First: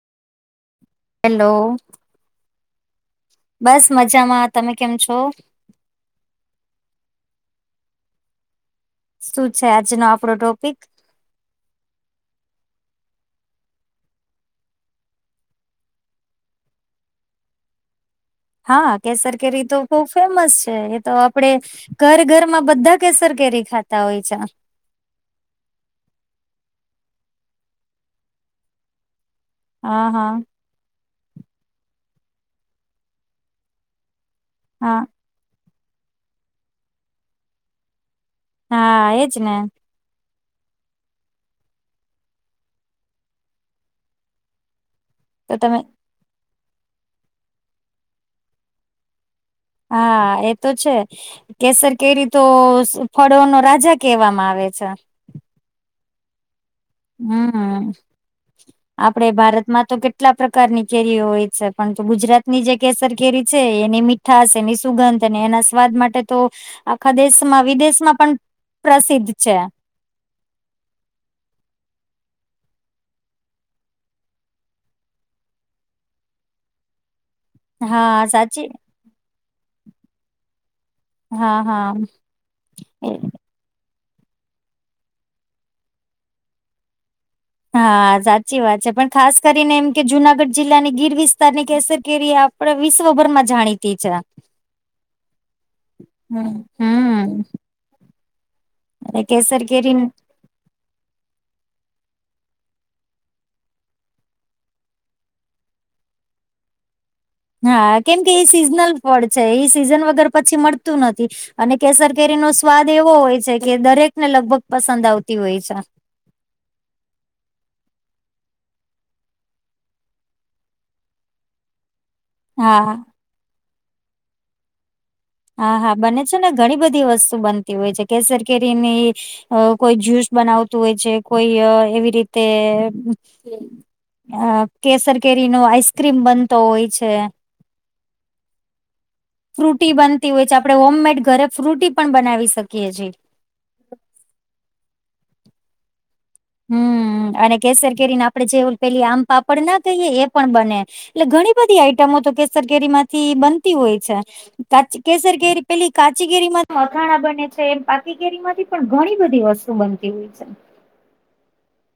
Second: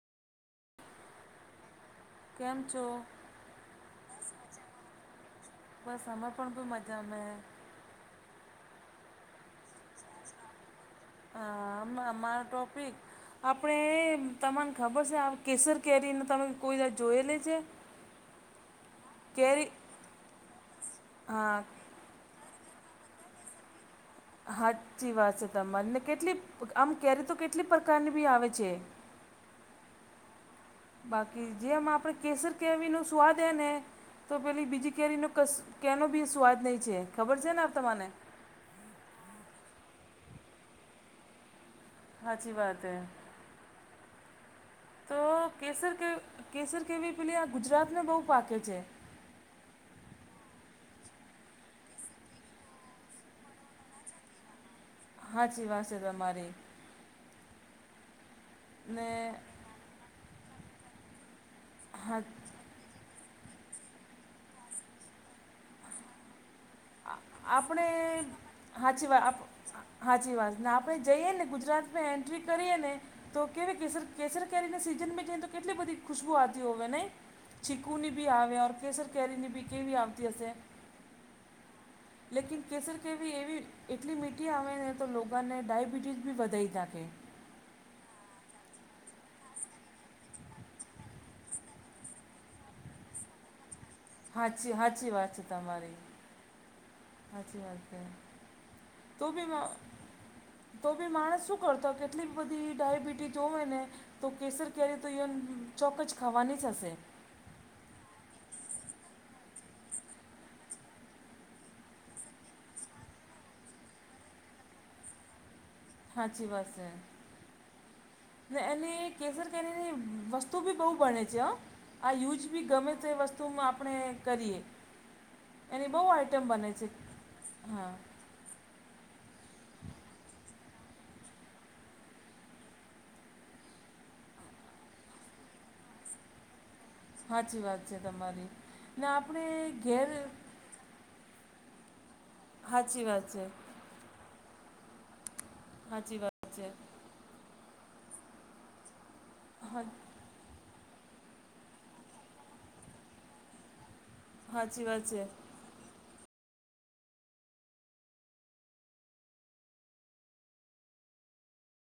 Hello. કેમ છો? બસ મજામાં. તમે કેમ છો? બસ અમેં પણ બી મજામાં. શું છે આજનો આપણો ટોપિક? હ આમાં મા ટોપિક આપણેએ તમાન ખબર છે. આ કેસર કેરીન તમે કોઈ વાર જોયેલી છે. [inaudible] હા કેસર કેરી તો બોવ ફેમસ છે એ તો આપડે હા ઘર ઘર માં બધા કેસર કેરી ખાતા હોય છે. હાચી વાત છે તમન કેટલી પ આમ કેરી તો કેટલી પ્રકારની બી આવે છે. હા હા. બાકી જેમ આ પણ કેસર કેરીનો સ્વાદ એને તો પેલી બીજી હા કેરીનું કશું કેનો બી સ્વાદ નહીં છે ખબર છે ને તમાને. હા એજ ને. હાચી વાત હૈ તો કેસર કે કેસર કેવી પેલી આ ગુજરાતને બહુ પાકે છે. હા એ તો છે. કેસર કેરી તો ફઢો નો રાજા કેહેવામાં આવે છે. હાચી વાત છે તમારી. હમ ને આપડે ભારતમાં કેટલા પ્રકારની કેરીઓ હોય છે. પણ તો હા ગુજરાત ની જે કેસર કેરી છે એની મીઠાશ એની સુગંધ અને એના સ્વાદ માટે તો આખા દેશમાં આપણે વિદેશમાં પણ હાચી પ્રસિદ્ધ વાત છે. હાચી વાત ને આપણે જઈએ ને ગુજરાતમાં એન્ટ્રી કરીએ ને તો કેવી કેસર કેસર કેરીને સીઝમાં જઈને તો કેટલી બધી ખુશ્બુ આતી હોવે નહીં. ચીકુની હા બી આવે સાચી ઓર કેસર કેરીની બી કેવી આવતી હશે. હા, હા. લેકિન કેસર એ કેવી એવી એટલી મીઠી આવે ને તો લોકોને ડાયબિટીઝ બી વધાઈ નાખે. હા સાચી વાત છે પણ ખાસ કરીને એમ કે જુનાગઢ જિલ્લાની ગીર વિસ્તારની કેસર કેરી આપ આપણે વિશ્વભરમાં જાણીતી છે હાચી હાચી વાત છે તમારી. હમ. હમ હાચી વાત છે તું ભી કેસર કેરી તો બી માણસ શું કરતો કેટલી બધી ડાયબિટીસ હોવે ને તો કેસર કેરી તો ચોક્ક જ ખાવાની જ હશે. હા કેમ કે એ સિઝનલ ફંડ છે એ સિઝન વગર પછી મળતું નથી અને કેસર કેરી નો સ્વાદ એવો હોય છે કે દરેક ને લગભગ પસંદ આવતી હોય છે. સાચી વાત છે. ને એને કેસર કેરીની વસ્તુ બી બહુ બણે છે, હ આ યુઝ [unintelligible] બી ગમે હા. તે વસ્તુ આપણે કરીએ હા એની હા બહુ બને છે આઈટમ ને ઘણી બધી વસ્તુ બનતી હા હોય છે કેસર કેરી ની અ કોઈ જ્યુસ બનાવતું હોય છે કોઈ એવી રીતે અ કેસર કેરી નો આઈસ્ક્રીમ બનતો હોય છે. સાચી વાત છે, તમારી આપણે ફ્રૂટી ઘેર બનતી હોય છે આપણે હોમમેડ ઘરે ફ્રૂટી પણ બનાવીશ હાચી વાત છે, હાચી વાત છે હમ અને કેસર કેરીને આપડે જેવ પેલી આમ પાપડ ના હા કહીએ એ પણ બને એટલે ઘણી બધી આઈટમો તો કેસર કેરી માંથી બનતી હોય છે. સાચી કાચી વાત છે કેસરી કેરી પેલી કાચી કેરી માં અથાણા બને છે એ પાકી કેરી માંથી પણ ઘણી બધી વસ્તુ બનતી હોય છે.